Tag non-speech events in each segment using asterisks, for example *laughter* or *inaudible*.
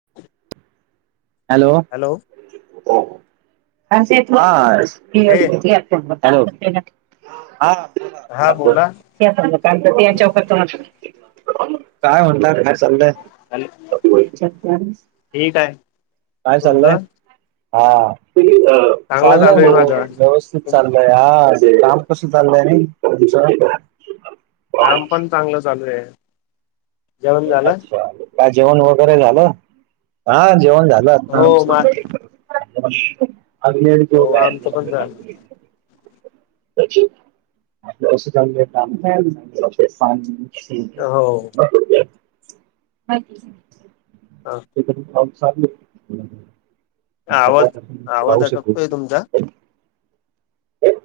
*inaudible* Hello hello *unintelligible* hello कुठे हा बोला बोला काय म्हणता. काय चाललय. हॅलो ठीक आहे. काय चाललंय तुमचं हा चांगलं चाललंय चालू आहे व्यवस माझं व्यवस्थित चाललंय. काय आवाजे काम कसं चाललंय आणि दुसरं काम पण चांगलं चालूये. अच्छा काय जेवण वगैरे झालं हा जेवण झालं. झालं हो मा आता अभी अभी हो जेवलाय. आमचं पण झालं कसं चाललंय काम काम? हो पाठवून द्या. हा. तेथे पाऊस चालूय. आवाज आवाज अटकतोय तुमचा?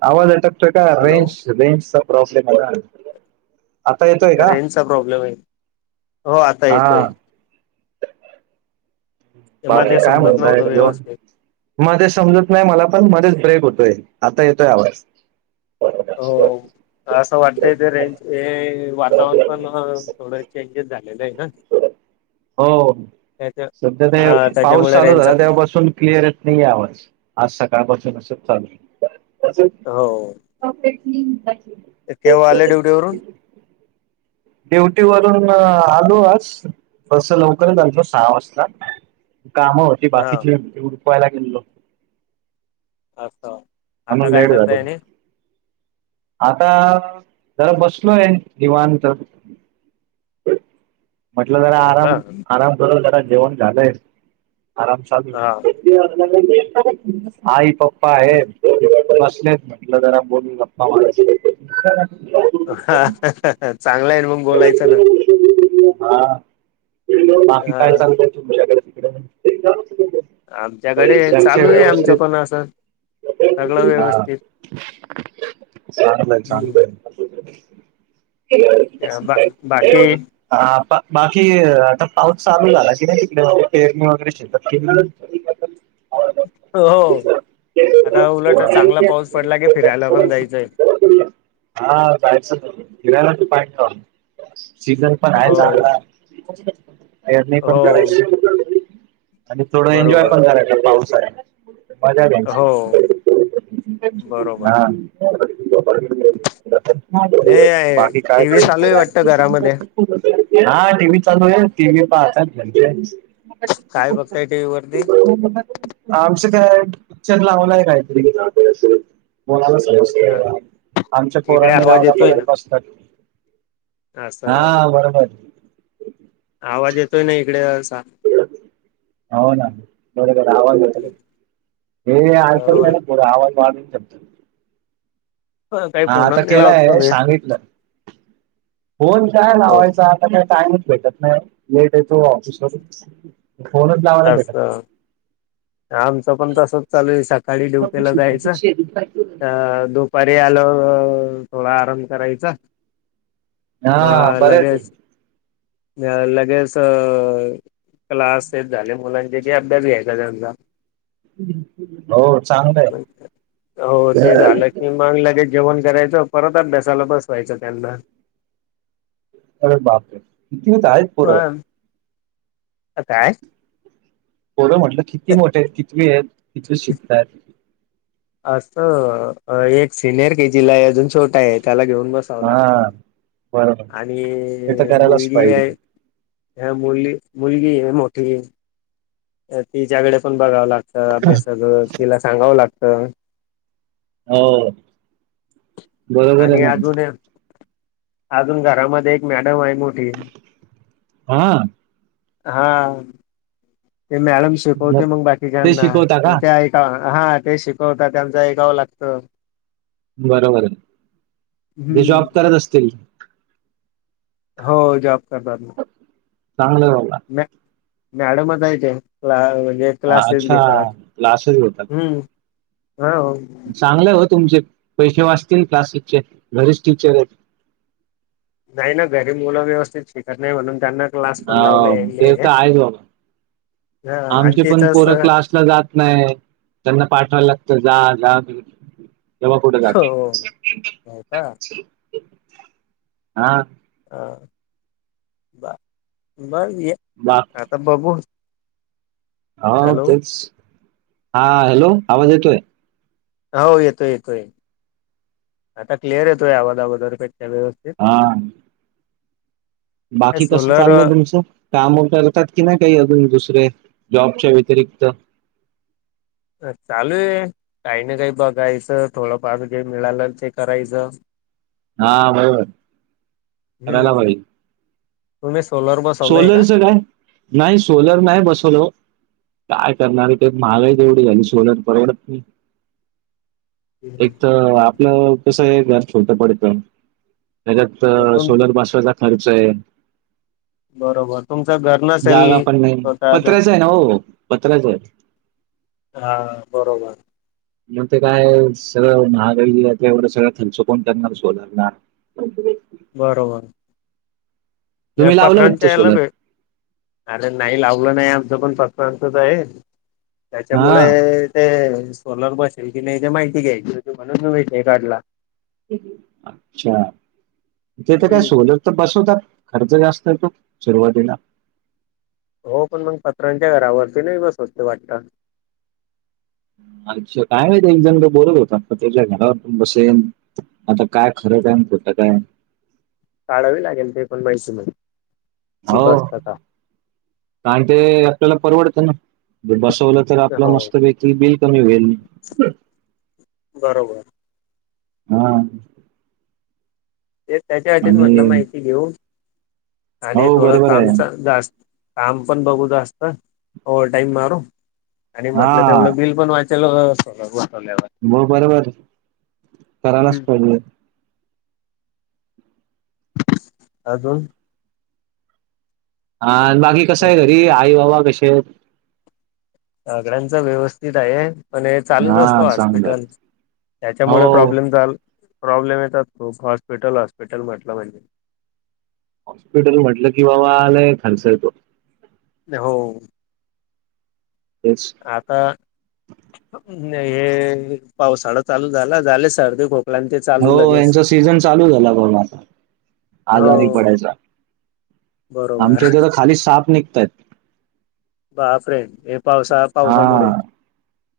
आवाज अटक तो का हॅलो रेंज रेंजचा प्रॉब्लेम आहे. आता येतोय का तर रेंनजचा प्रॉब्लेम आहे हो आता हा येतोय. तेव्हा बाकी ते कायम समजत म्हणताय. नव्हतं व्यवस्थित मध्ये समजत नाही मला पण मध्येच ब्रेक होतोय आता येतोय आवाज हो असं वाटतंय ते रेंज हे वातावरण पण थोडं चेंजेस झालेलं आहे ना. हो त्याच्या सध्या हा ते पाऊस त्याच्यामुळे चालू झाला रेंजचा तेव्हापासून क्लिअर नाही आवाज आज सकाळ पाासून असं चालू. हो. परफेक्टली. केव्हा आले ड्युटी वरून ड्युटी वरून आलो आज तस लवकरच आलो सहा वाजता. कामं होती हा बाकीची ती उरकला गेलेलो. अच्छा. म्हणून लेट झाल. आता जरा बसलोय निवांत. *unintelligible* म्हटलं जरा हो का आराम आराम करून जरा जेवण झालंय आराम चालू हा आहे. आई पप्पा हो आहेत. बसलेत म्हटलं जरा बोलू गप्पा मारू. ह चांगलं आहे मग बोलायचं ना. हा बाकी हा काय चालत तू माझ्याकडे तिकडे. आमच्याकडे घरचे चालू आहे आमचं व्यवस्थित पण असं. सगळं हा ां व्यवस्थित आहे चांगल चागलं हम्म आहे. बा बाकी *unintelligible* ह बाकी आता पाऊस चालू झाला की नाही तिकडे पेरणी वगैरे शेतात के. हो आता उलट चांगला पाऊस पडला की फिरायला पण जायचंय. ना? हा जायचं फिरायला तर पाहिजे सीजन पण आहे हो चांगला. पेरनी पण हो करायची आणि थोडं एन्जॉय बरोबर पण करायच. पाऊस आहे हो मज्जा. बरोबर. हे बाकी काय? टी हा व्ही चालू आहे वाटतं घरामध्ये टी व्ही चालू आहे टी व्ही पाहतात. काय बघताय टी व्ही वरती हो. आमचं काय पिक्चर लावलंय काहीतरी ला आमच्या इकडे पोरांनी आवाज लावला येतोय बघत बसतात. ना हा असं बरोबर. आवाज येतोय ना इकडे. हो ना बर बर आवाज हे. बरोबर रा आवाल बाद आणि जचेपतात *unintelligible* आहे. काही हा आता फोनच नाही लावत केलाय तुम्ही सांगितलं *unintelligible* फोन काय हो लावायचा आता काय टाइमच भेटत नाही लेट येतो ऑफिसवरून अस आमचं पण तस चालू सकाळी ड्युटीला जायचं दो पररी आलो थोडा आराम करायचा *unintelligible* म हा बरं आहे लगेच ते लगेज क्लास तेच मुलांचे अभ्यास घ्यायचा त्यांचा *unintelligible* हो चांगलं आहे हो ते झालंी मग. लगेच जेवण करायचं परत. अभ्यासाला बसवायचं त्यांना अगर बाप कर कती होता आहे *unintelligible* हा काय *unintelligible* पोरम्हटलं किती मोठे आहेत कितवी आहेत कितवी शिकत आहेत अस एक सिनियर के जी ला अजून छोटा आहे त्याला घेऊन बसत *unintelligible* लात हा बरोबर ते तर आणि करायलाच मुलगी पाहिजे आहे हा मुलग मुलगी आहे मोठी तिच्याकडे पण बघावं लागतं अभ्यासाच तिला सांगावं लागतं हो बरोबर आणि आहे ना अजून अजून घरामध्ये एक मॅडम आहे म्ह हा हा ते मॅडम शिकवते मग ते बाकीच्याना शिकवता म्हण का ते *unintelligible* हा ते शिकवतात त्यांचा ऐकाव लागतं *unintelligible* बरोबर आहे ते जॉब हम्म करत असतील हो जॉब करतात न *unintelligible* चांगलं होला *unintelligible* म मॅडम जायचे म्हणजे *unintelligible* क्लासेस अच्छा घेतात् क्लासेस घेतात हा चांगलं हो तुमचे पैसे वाचतील क्लासेसचे घरेच टीचर आहेत नाही ना घरी मुलं व्यवस्थित शिकत नाही म्हणून त्यांना *unintelligible* अ लावले ते तर आहेच बाबा आणि आमचे पण तिथंच पोर क्लास जात नाही त्यांना पाठवाला लागतं जा जा तेव्हा कुठे हो जात हो का हा हां ब ब बार *unintelligible* हता बबू *unintelligible* हो तेच हा हॅलो आवाज येतोय हो येतोय येतोय आता क्लिअर येतोय आवाद अगदरपेक्षा व्यवस्था एक हा *unintelligible* बाकी कसं सोलर चाललंय तुमचं *unintelligible* काम करतात की ना काही अजून दुसरे जॉबच्या व्यतिरिक्त चालू आहे काही ना काही बघायचं थोडं पाार जे मिळालं ते करायचं *unintelligible* हा बराबर करायला पाहिजे *unintelligible* तु्ही सोलर ब *unintelligible* सोलरचं काय नाही सोलर नाही बसव काय करणार आहे ते महागाई एवढी झाली सोलर परवडत नाही *inaudible* *unintelligible* एक तर आपलं कसं आहे घर छोडटं पडेत त्याच्यात तुमच सोलर बसवाचा खर्च आहे *unintelligible* बरोबर तुमच घर *unintelligible* जागा पण नाही स्वतःचा पत्र्याच आहे ना हो पत्र्याच आहे. हा, बरोबर. ते काय सगळं महगाई एवढ सगळं खर्च कोण करणार, सोलारला बरोबर ह्या तुम्ही लावलं वाटतं पत्रांच्या हेला सोलर भे अरे नाही लावलं नाही, आमचं पण पत्रांचच आहे, हा त्याच्यामुळे ते सोलर बसेल की नाही ते माहिती घ्यायची होती, म्हणून मी विषय काढला. अच्छा! *unintelligible* काय हम्म. सोल- तर बसवतात, खर्च जास्त येतो सुरुवातीला हो, पण मग पत्रांच्या घरावरती नाही बसवत वाटत? अच्छा! काय माहित एक *unintelligible* बोलत होता, पत्र्याच्या घरावर पण बसवेन आता काय खरं का आहे ना खोटं काय? काढावी लागेल ते पण माहिती ते हो, बसतं का? कारण ते आपल्याला परवडत ना, बसवलं- तर आपलं हो मस्त पैकी बिल कमी होईल. बरोबर. हा. ते त्याच्यासाठीच आणि म्हटलं माहिती घेऊ, आणि हो थोडं बरोबर आहे. कामचा जास्त- काम पण बघू जास्त, ओवर टाईम मारू, आणि म्हटलं हा तेवढं बिल- पण वाचेल सोलर बसवल्यावर. हो, बरोबर करायालाच हम्म. पाहिजे. अजून हा, बाकी कसं आहे घरी? आई बाबा कसे आहेत? सगळ्यांचं व्यवस्थित आहे. पण हे चालूच हा असत चांगलं आहे. हॉस्पिटल, त्याच्यामुळे हो प्रॉब्लेम चालू प्रॉब्लेम येतात, खुप हॉस्पिटल हॉस्पिटल म्हटलं म्हणजे. हॉस्पिटल म्हटलं की बाबा, लाय खर्च यतो. हो. तेच आता हे पावसाळा चालू झाला, झाले सर्दी खूप हो, यांचा सीझन चालू झाला भावू ना आता, हो आजारी पडायचा. बरोबर आमच्या इथे तर खाली साप निघतायत. बापरे हे पावसा- पावसामुळे हा,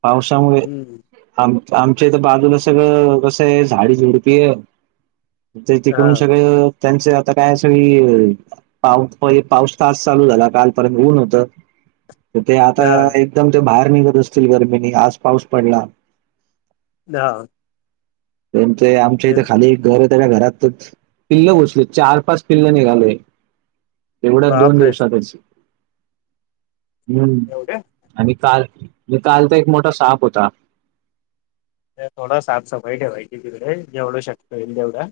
पावसामुळे हम्म आम आमच्या इथ बाजूला सगळं कसं आहे, झाडी झुडपी आहे. ते हा तिकडून सगळ, त्यांच आता काय सगळी पाऊस पाऊस तास चालू झाला, कालपर्यंत ऊन होतं. तर ते आता हा एकदम ते बाहेर निघत असतील गर्मीनी, आज पाऊस पडला. हा. त्यां आमच्या हे इथे खाली घर ये, त्याच्या घरातच, पिल्ल घुसली, चार पाच पिल्ल निघालय‌. एवढ्या दोन बापरे दिवसातच, हम्म! होय काय? आणि काल, काल तर एक मोठा साप होता. थोडा साफ सफाई ठेवायची तिकडे, जेवढ शक्य होईल तेवढं.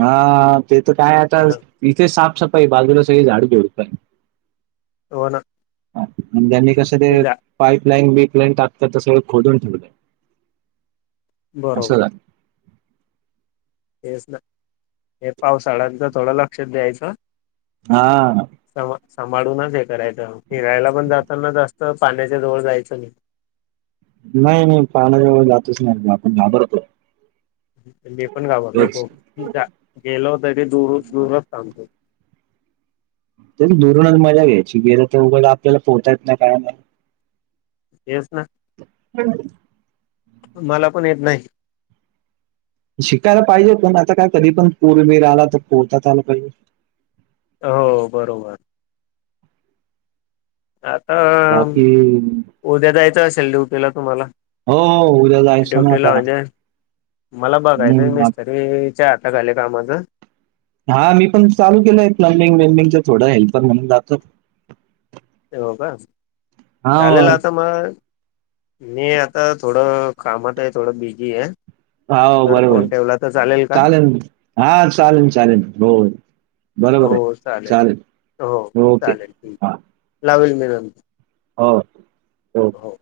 हा, ते तर काय आता, इथे साफ सफाई बाजूला सगळी झाड झुडप आहेत. हो ना हा, म्हणजे आम्ही कस ते पाईप लाईन, बीप लाईन टाकताना, ते सगळं खोदून ठेवलंय. असं बरोबर. झालं. तेच ना, हे पावसाळ्यांचं थोडं लक्षात द्यायचं. हा. स सभाळूनच हे करायचं, फीरायला पण जाताना, जास्त पाण्याच्या जवळ जायचं नाही. नाही नाही पाहण्याजवळ जातच नाही आपण घाबरतो. मी पण घाबरतो तेच. खुप गेलो तरी दूर दूरच थांबतो. तर दुरून मजा घ्यायची गेलं तर उघड आपल्याला पोहतायेत ना काय नाही. येस ना. हम् *unintelligible* मला पण येत नाही. शिकायला पाहिजे पण आता काय कधी पण पुर बिर आला तर कोर्तात आलं पाहिजे. हो बरोबर. आता बाकी उद्या जायचं असेल ड्युटीला तुम्हाला हो हो उद्या जायचं ना ड्युटी ला त्या म्हणजे मला बघायचं हम्म मिसत. हे हेच हात घ आले कामाचं. हा मी पण चाल केलंय प्लं्बिंग वेम्बिंग थोड हेल्पर म्हणून जातो. तेव का हा चालेल आता मग म आता थोडं कामात आहे थोडं बिझी आहे. हो तर बरोबर फोन ठेवला तर का चालेल हा चालेल चालेल हो. बरोबर आहे हो चालेल हो चालेल ओके चालेल ठीक आहे. ह. लावेल मी नंतर होय हो. हो.